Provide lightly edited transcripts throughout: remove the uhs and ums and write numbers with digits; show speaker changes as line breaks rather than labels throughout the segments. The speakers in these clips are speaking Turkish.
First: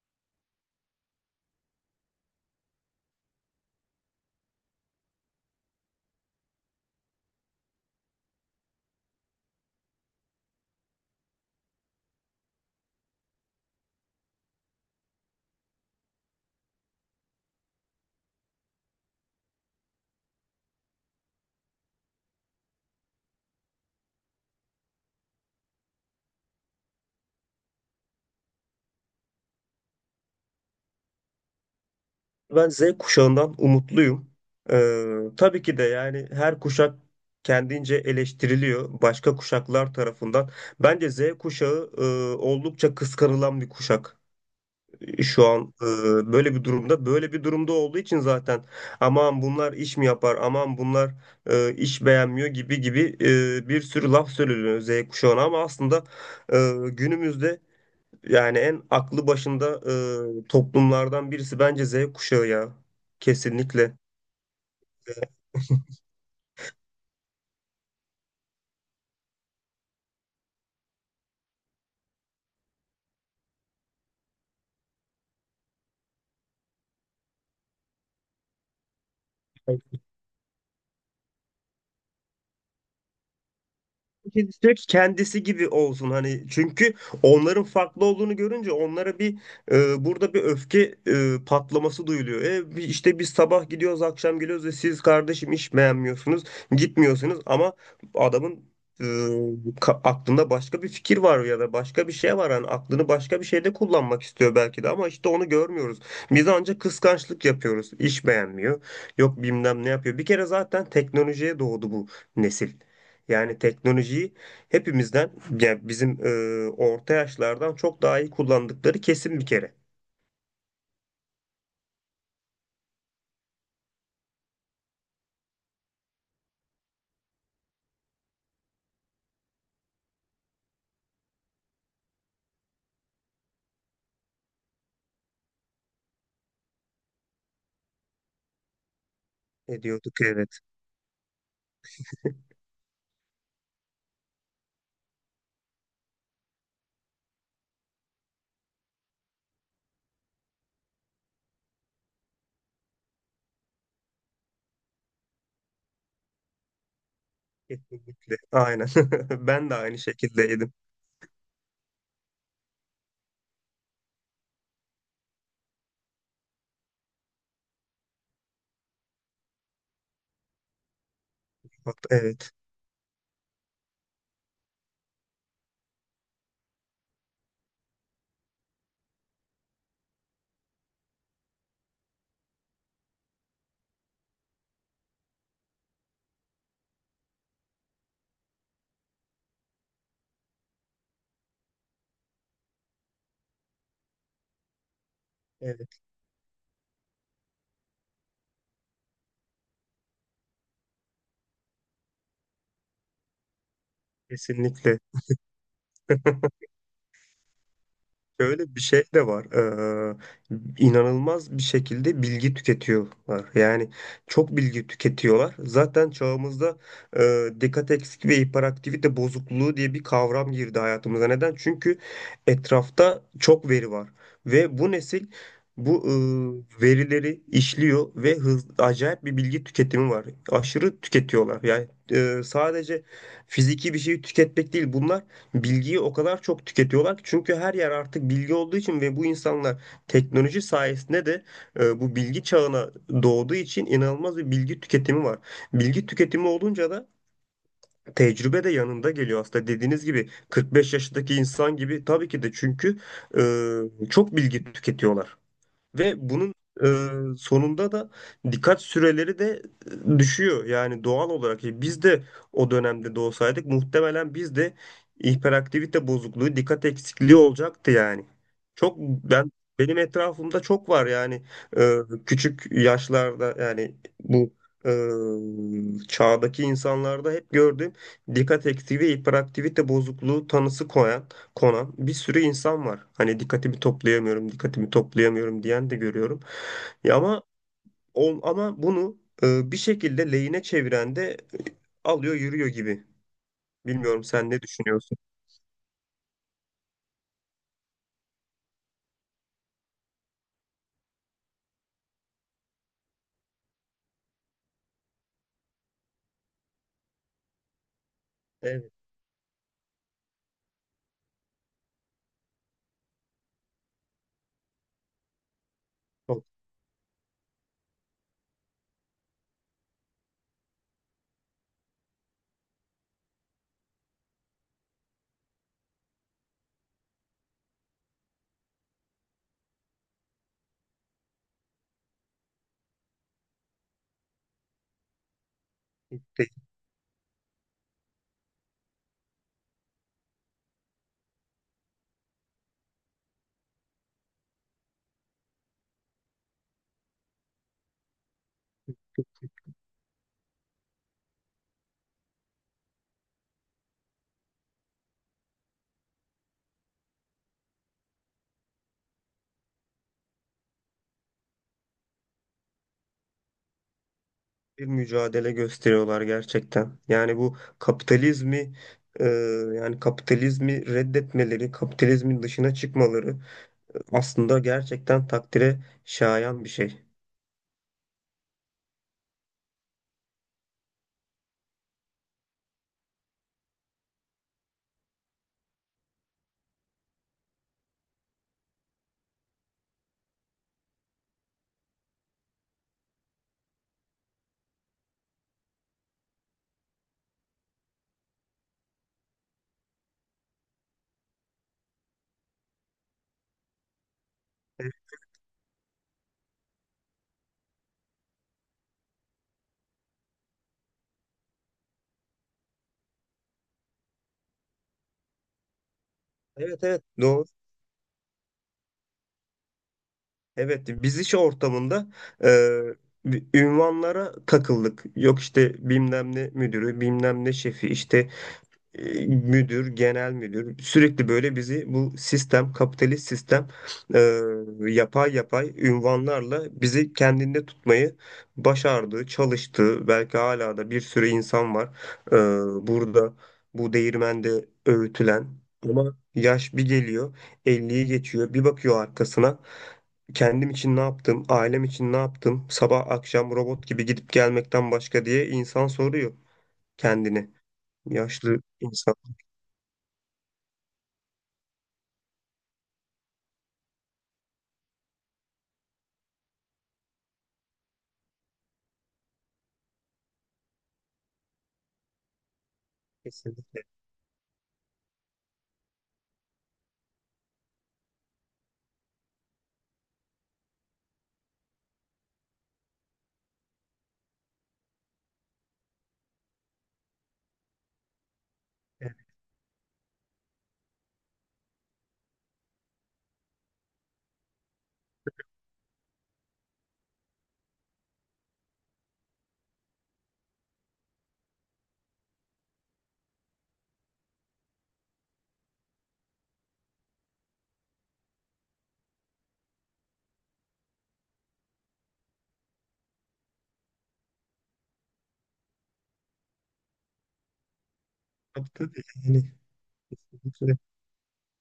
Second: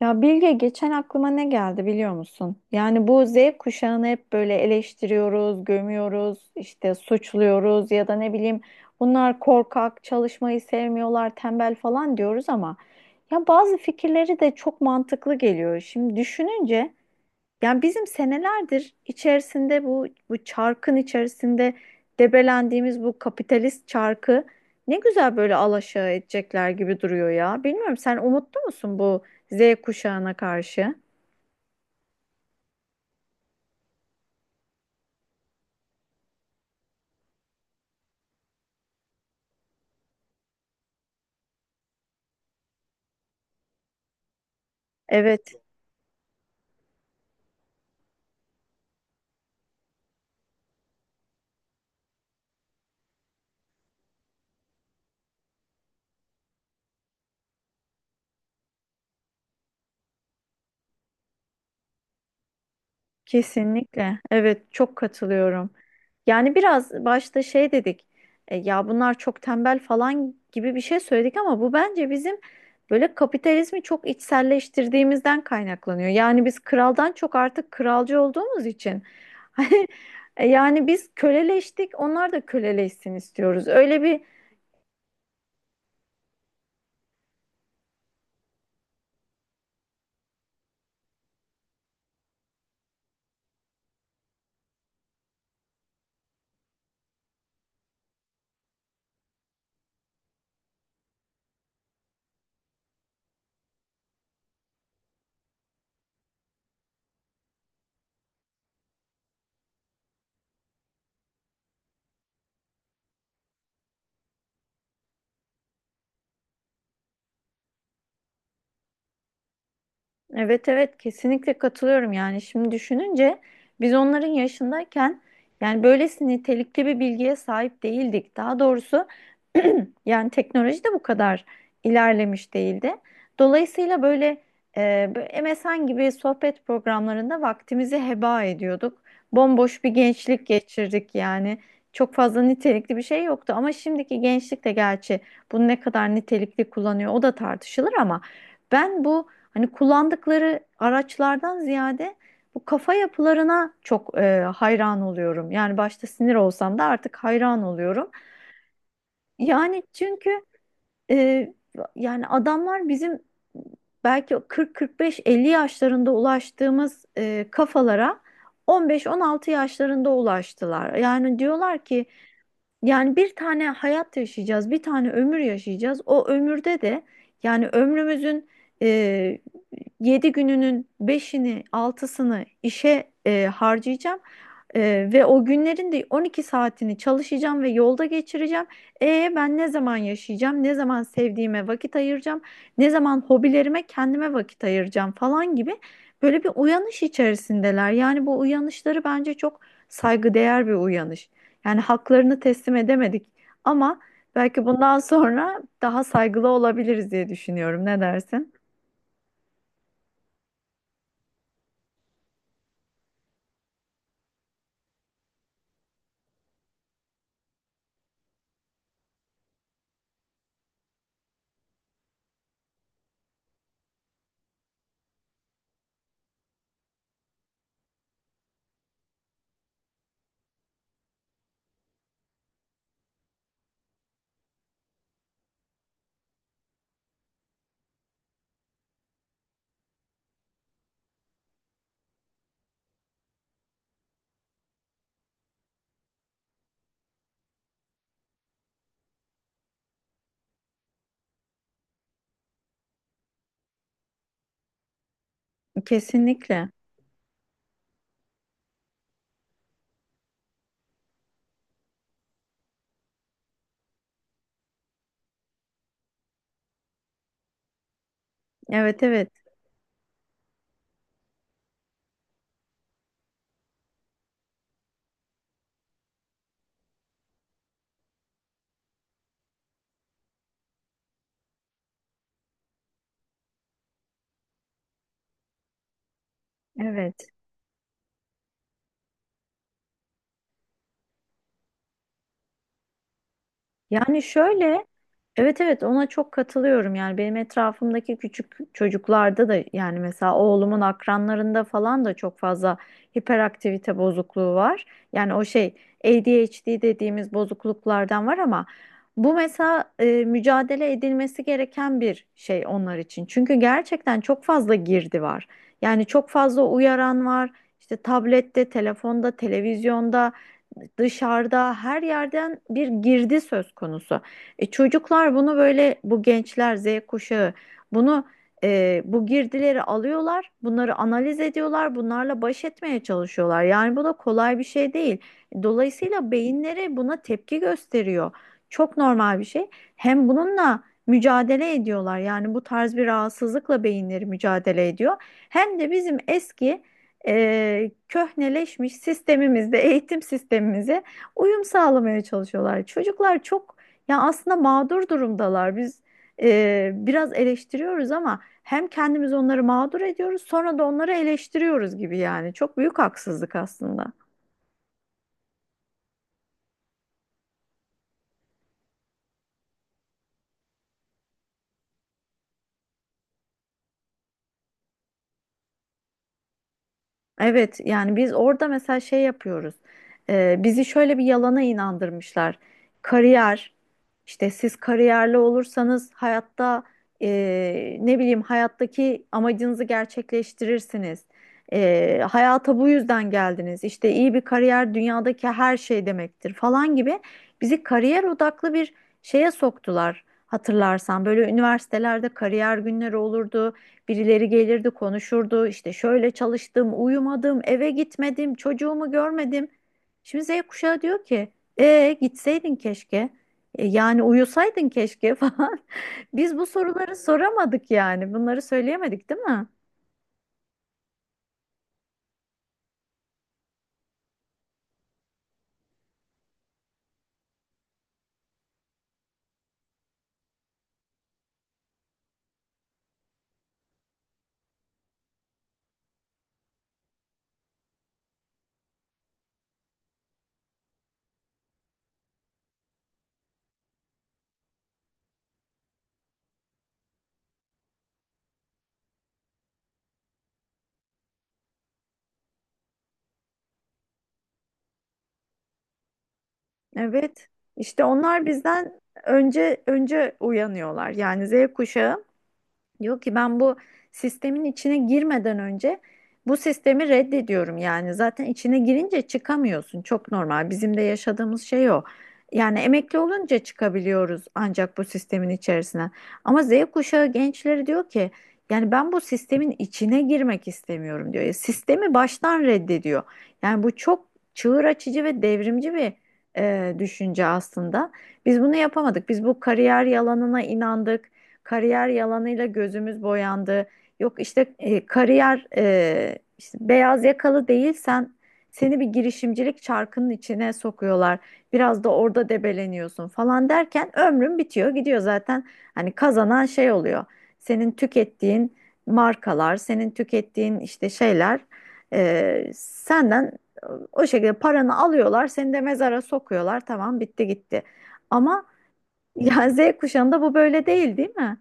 Ya Bilge geçen aklıma ne geldi biliyor musun? Yani bu Z kuşağını hep böyle eleştiriyoruz, gömüyoruz, işte suçluyoruz ya da ne bileyim, bunlar korkak, çalışmayı sevmiyorlar, tembel falan diyoruz ama ya bazı fikirleri de çok mantıklı geliyor. Şimdi düşününce yani bizim senelerdir içerisinde bu çarkın içerisinde debelendiğimiz bu kapitalist çarkı ne güzel böyle alaşağı edecekler gibi duruyor ya. Bilmiyorum, sen umutlu musun bu Z kuşağına karşı?
Ben Z kuşağından umutluyum. Tabii ki de yani her kuşak kendince eleştiriliyor başka kuşaklar tarafından. Bence Z kuşağı oldukça kıskanılan bir kuşak. Şu
Evet.
an böyle bir durumda. Böyle bir durumda olduğu için zaten aman bunlar iş mi yapar, aman bunlar iş beğenmiyor gibi gibi bir sürü laf söyleniyor Z kuşağına ama aslında günümüzde yani en aklı başında toplumlardan birisi bence Z kuşağı ya. Kesinlikle.
Kesinlikle. Evet, çok katılıyorum. Yani biraz başta şey dedik. Ya bunlar çok tembel falan gibi bir şey söyledik ama bu bence bizim böyle kapitalizmi çok içselleştirdiğimizden kaynaklanıyor. Yani biz kraldan çok artık kralcı olduğumuz için hani yani biz köleleştik, onlar da köleleşsin istiyoruz. Öyle bir
Türk kendisi gibi olsun hani çünkü onların farklı olduğunu görünce onlara bir burada bir öfke patlaması duyuluyor. İşte biz sabah gidiyoruz akşam geliyoruz ve siz kardeşim iş beğenmiyorsunuz gitmiyorsunuz ama adamın e, aklında başka bir fikir var ya da başka bir şey var hani aklını başka bir şeyde kullanmak istiyor belki de ama işte onu görmüyoruz. Biz ancak kıskançlık yapıyoruz. İş beğenmiyor. Yok bilmem ne yapıyor. Bir kere zaten teknolojiye doğdu bu nesil. Yani teknolojiyi hepimizden, yani bizim orta yaşlardan çok daha iyi kullandıkları kesin bir kere.
evet evet, kesinlikle katılıyorum. Yani şimdi düşününce biz onların yaşındayken yani böylesi nitelikli bir bilgiye sahip değildik. Daha doğrusu yani teknoloji de bu kadar ilerlemiş değildi. Dolayısıyla böyle böyle MSN gibi sohbet programlarında vaktimizi heba ediyorduk. Bomboş bir
Ediyorduk,
gençlik
evet.
geçirdik yani. Çok fazla nitelikli bir şey yoktu ama şimdiki gençlik de gerçi bunu ne kadar nitelikli kullanıyor, o da tartışılır ama ben bu, hani, kullandıkları araçlardan ziyade bu kafa yapılarına çok hayran oluyorum. Yani başta sinir olsam da artık hayran oluyorum.
Kesinlikle. Aynen. Ben de
Yani
aynı
çünkü
şekildeydim.
e, yani adamlar bizim belki 40-45-50 yaşlarında ulaştığımız kafalara 15-16 yaşlarında ulaştılar. Yani diyorlar ki,
Evet.
yani bir tane hayat yaşayacağız, bir tane ömür yaşayacağız. O ömürde de yani ömrümüzün e, 7 gününün beşini, altısını işe harcayacağım. Ve o günlerin de 12 saatini çalışacağım ve yolda geçireceğim. E ben ne zaman yaşayacağım? Ne zaman sevdiğime vakit ayıracağım? Ne zaman hobilerime, kendime vakit ayıracağım falan gibi
Evet.
böyle bir uyanış içerisindeler. Yani bu uyanışları bence çok saygıdeğer bir uyanış. Yani haklarını teslim edemedik ama belki bundan
Kesinlikle.
sonra daha saygılı olabiliriz diye düşünüyorum. Ne dersin?
Şöyle bir şey de var. İnanılmaz bir şekilde bilgi tüketiyorlar. Yani çok bilgi tüketiyorlar. Zaten çağımızda dikkat eksikliği ve hiperaktivite bozukluğu diye bir kavram girdi hayatımıza. Neden? Çünkü etrafta çok veri var. Ve bu nesil bu verileri işliyor ve hız, acayip bir bilgi tüketimi var. Aşırı tüketiyorlar. Yani sadece fiziki bir şeyi tüketmek değil bunlar. Bilgiyi o kadar çok tüketiyorlar ki çünkü her yer artık bilgi olduğu için ve bu insanlar teknoloji sayesinde de bu bilgi çağına doğduğu için inanılmaz bir bilgi tüketimi var. Bilgi tüketimi olunca da tecrübe de yanında geliyor aslında dediğiniz gibi 45 yaşındaki insan gibi tabii ki de çünkü çok bilgi tüketiyorlar. Ve bunun
Kesinlikle.
sonunda da dikkat süreleri de düşüyor. Yani doğal olarak biz de o dönemde doğsaydık muhtemelen biz de hiperaktivite bozukluğu, dikkat eksikliği olacaktı yani. Çok
Evet evet.
ben benim etrafımda çok var yani. E, Küçük yaşlarda yani bu çağdaki insanlarda hep gördüğüm dikkat eksikliği ve hiperaktivite bozukluğu tanısı konan bir sürü insan var. Hani dikkatimi toplayamıyorum, dikkatimi toplayamıyorum diyen de görüyorum. Ya
Evet.
ama ama bunu bir şekilde lehine çeviren de alıyor yürüyor gibi.
Yani
Bilmiyorum, sen ne
şöyle,
düşünüyorsun?
evet evet, ona çok katılıyorum. Yani benim etrafımdaki küçük çocuklarda da, yani mesela oğlumun akranlarında falan da çok fazla hiperaktivite bozukluğu var. Yani o şey, ADHD dediğimiz bozukluklardan var ama
Evet,
bu mesela mücadele edilmesi gereken bir şey onlar için. Çünkü gerçekten çok fazla girdi var. Yani çok
çok
fazla uyaran var. İşte tablette, telefonda, televizyonda, dışarıda her yerden bir girdi söz konusu. E, çocuklar bunu böyle, bu gençler, Z kuşağı, bunu bu girdileri alıyorlar, bunları analiz ediyorlar, bunlarla baş etmeye çalışıyorlar. Yani bu da kolay bir şey değil. Dolayısıyla
tehlikeli
beyinleri buna tepki gösteriyor. Çok normal bir şey. Hem bununla mücadele ediyorlar. Yani bu tarz bir rahatsızlıkla beyinleri mücadele ediyor. Hem de bizim eski köhneleşmiş sistemimizde, eğitim sistemimize uyum sağlamaya çalışıyorlar. Çocuklar çok, ya aslında mağdur durumdalar. Biz biraz eleştiriyoruz ama hem kendimiz onları mağdur ediyoruz, sonra da onları eleştiriyoruz gibi yani. Çok büyük haksızlık aslında.
bir mücadele gösteriyorlar gerçekten. Yani bu kapitalizmi e, yani kapitalizmi reddetmeleri, kapitalizmin dışına çıkmaları aslında gerçekten takdire şayan bir şey.
Evet yani biz orada mesela şey yapıyoruz. Bizi şöyle bir yalana inandırmışlar. Kariyer, işte siz kariyerli olursanız hayatta ne bileyim hayattaki amacınızı gerçekleştirirsiniz. Hayata bu yüzden geldiniz. İşte iyi bir kariyer dünyadaki her şey demektir falan gibi bizi kariyer odaklı bir şeye soktular. Hatırlarsan böyle üniversitelerde kariyer günleri olurdu. Birileri gelirdi, konuşurdu. İşte şöyle çalıştım, uyumadım, eve gitmedim, çocuğumu görmedim. Şimdi Z kuşağı diyor ki, e gitseydin keşke. E, yani uyusaydın keşke falan. Biz bu
Evet evet
soruları
doğru.
soramadık yani. Bunları söyleyemedik, değil mi?
Evet, biz iş ortamında e, bir ünvanlara takıldık. Yok işte bilmem ne müdürü, bilmem ne şefi, işte müdür, genel müdür sürekli böyle bizi bu sistem, kapitalist sistem e, yapay yapay ünvanlarla bizi kendinde tutmayı başardı, çalıştı. Belki hala da bir sürü insan var burada bu değirmende öğütülen ama yaş bir geliyor, 50'yi geçiyor, bir bakıyor arkasına kendim için ne yaptım, ailem için ne yaptım, sabah akşam robot gibi gidip gelmekten başka diye insan soruyor
Evet.
kendini,
İşte onlar
yaşlı
bizden
insan.
önce uyanıyorlar. Yani Z kuşağı diyor ki ben bu sistemin içine girmeden önce bu sistemi reddediyorum yani. Zaten içine girince çıkamıyorsun. Çok normal. Bizim de yaşadığımız şey o. Yani emekli olunca
Kesinlikle.
çıkabiliyoruz ancak bu sistemin içerisine. Ama Z kuşağı gençleri diyor ki yani ben bu sistemin içine girmek istemiyorum diyor. Ya sistemi baştan reddediyor. Yani bu çok çığır açıcı ve devrimci bir düşünce aslında. Biz bunu
Yani
yapamadık. Biz bu kariyer yalanına inandık, kariyer yalanıyla gözümüz boyandı. Yok işte kariyer işte beyaz yakalı değilsen seni bir girişimcilik çarkının içine sokuyorlar. Biraz da orada debeleniyorsun falan derken ömrün bitiyor gidiyor zaten. Hani kazanan şey oluyor. Senin tükettiğin markalar, senin tükettiğin işte şeyler senden o şekilde paranı alıyorlar, seni de mezara sokuyorlar. Tamam, bitti gitti. Ama
yaptı dedi. Yani
yani Z kuşağında bu
kesinlikle.
böyle değil, değil mi?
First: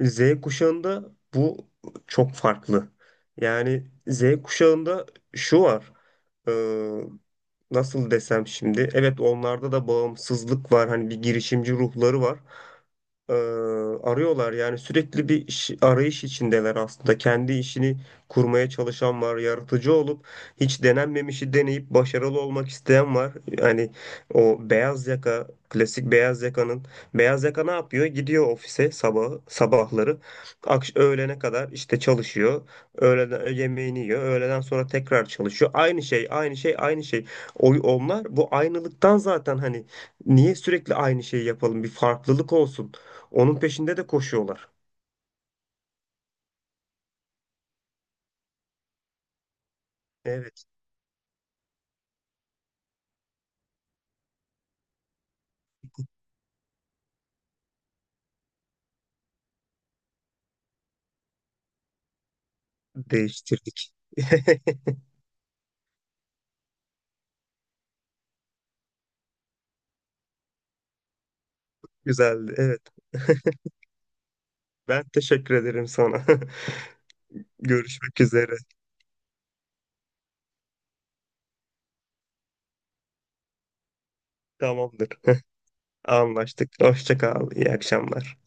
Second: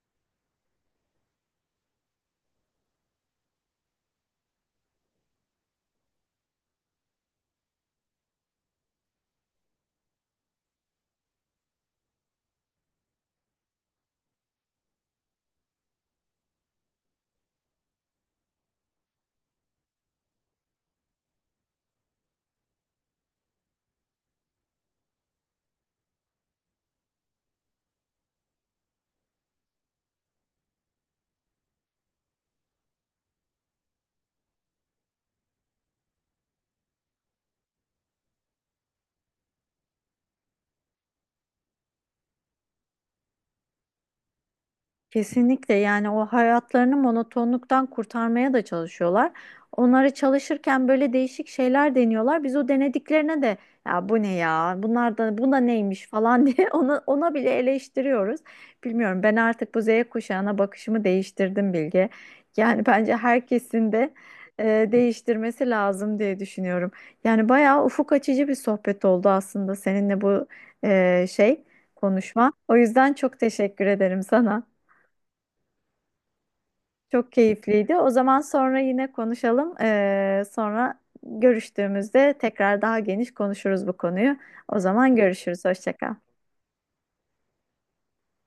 Z kuşağında bu çok farklı. Yani Z kuşağında şu var. Ee, nasıl desem şimdi? Evet, onlarda da bağımsızlık var. Hani bir girişimci ruhları var. Ee, arıyorlar yani sürekli bir arayış içindeler aslında. Kendi işini kurmaya çalışan var. Yaratıcı olup hiç denenmemişi deneyip başarılı olmak isteyen var. Yani o beyaz yaka, klasik beyaz yakanın beyaz yaka ne yapıyor? Gidiyor ofise sabah sabahları öğlene kadar işte çalışıyor. Öğleden yemeğini yiyor. Öğleden sonra tekrar çalışıyor. Aynı şey, aynı şey, aynı şey. Onlar bu aynılıktan zaten hani niye sürekli aynı şeyi yapalım? Bir farklılık olsun. Onun peşinde de koşuyorlar.
Kesinlikle. Yani o hayatlarını monotonluktan kurtarmaya da çalışıyorlar. Onları
Evet,
çalışırken böyle değişik şeyler deniyorlar. Biz o denediklerine de ya bu ne ya, bunlar da bu da neymiş falan diye ona, ona bile eleştiriyoruz. Bilmiyorum, ben artık bu Z kuşağına bakışımı değiştirdim Bilge. Yani bence
değiştirdik.
herkesin de değiştirmesi lazım diye düşünüyorum. Yani bayağı ufuk açıcı bir sohbet oldu aslında seninle bu e, şey konuşma.
Güzeldi.
O
Evet.
yüzden çok teşekkür ederim sana.
Ben teşekkür ederim sana.
Çok keyifliydi. O
Görüşmek
zaman
üzere.
sonra yine konuşalım. Sonra görüştüğümüzde tekrar daha geniş konuşuruz bu konuyu. O
Tamamdır.
zaman görüşürüz. Hoşça kal.
Anlaştık. Hoşça kal. İyi akşamlar.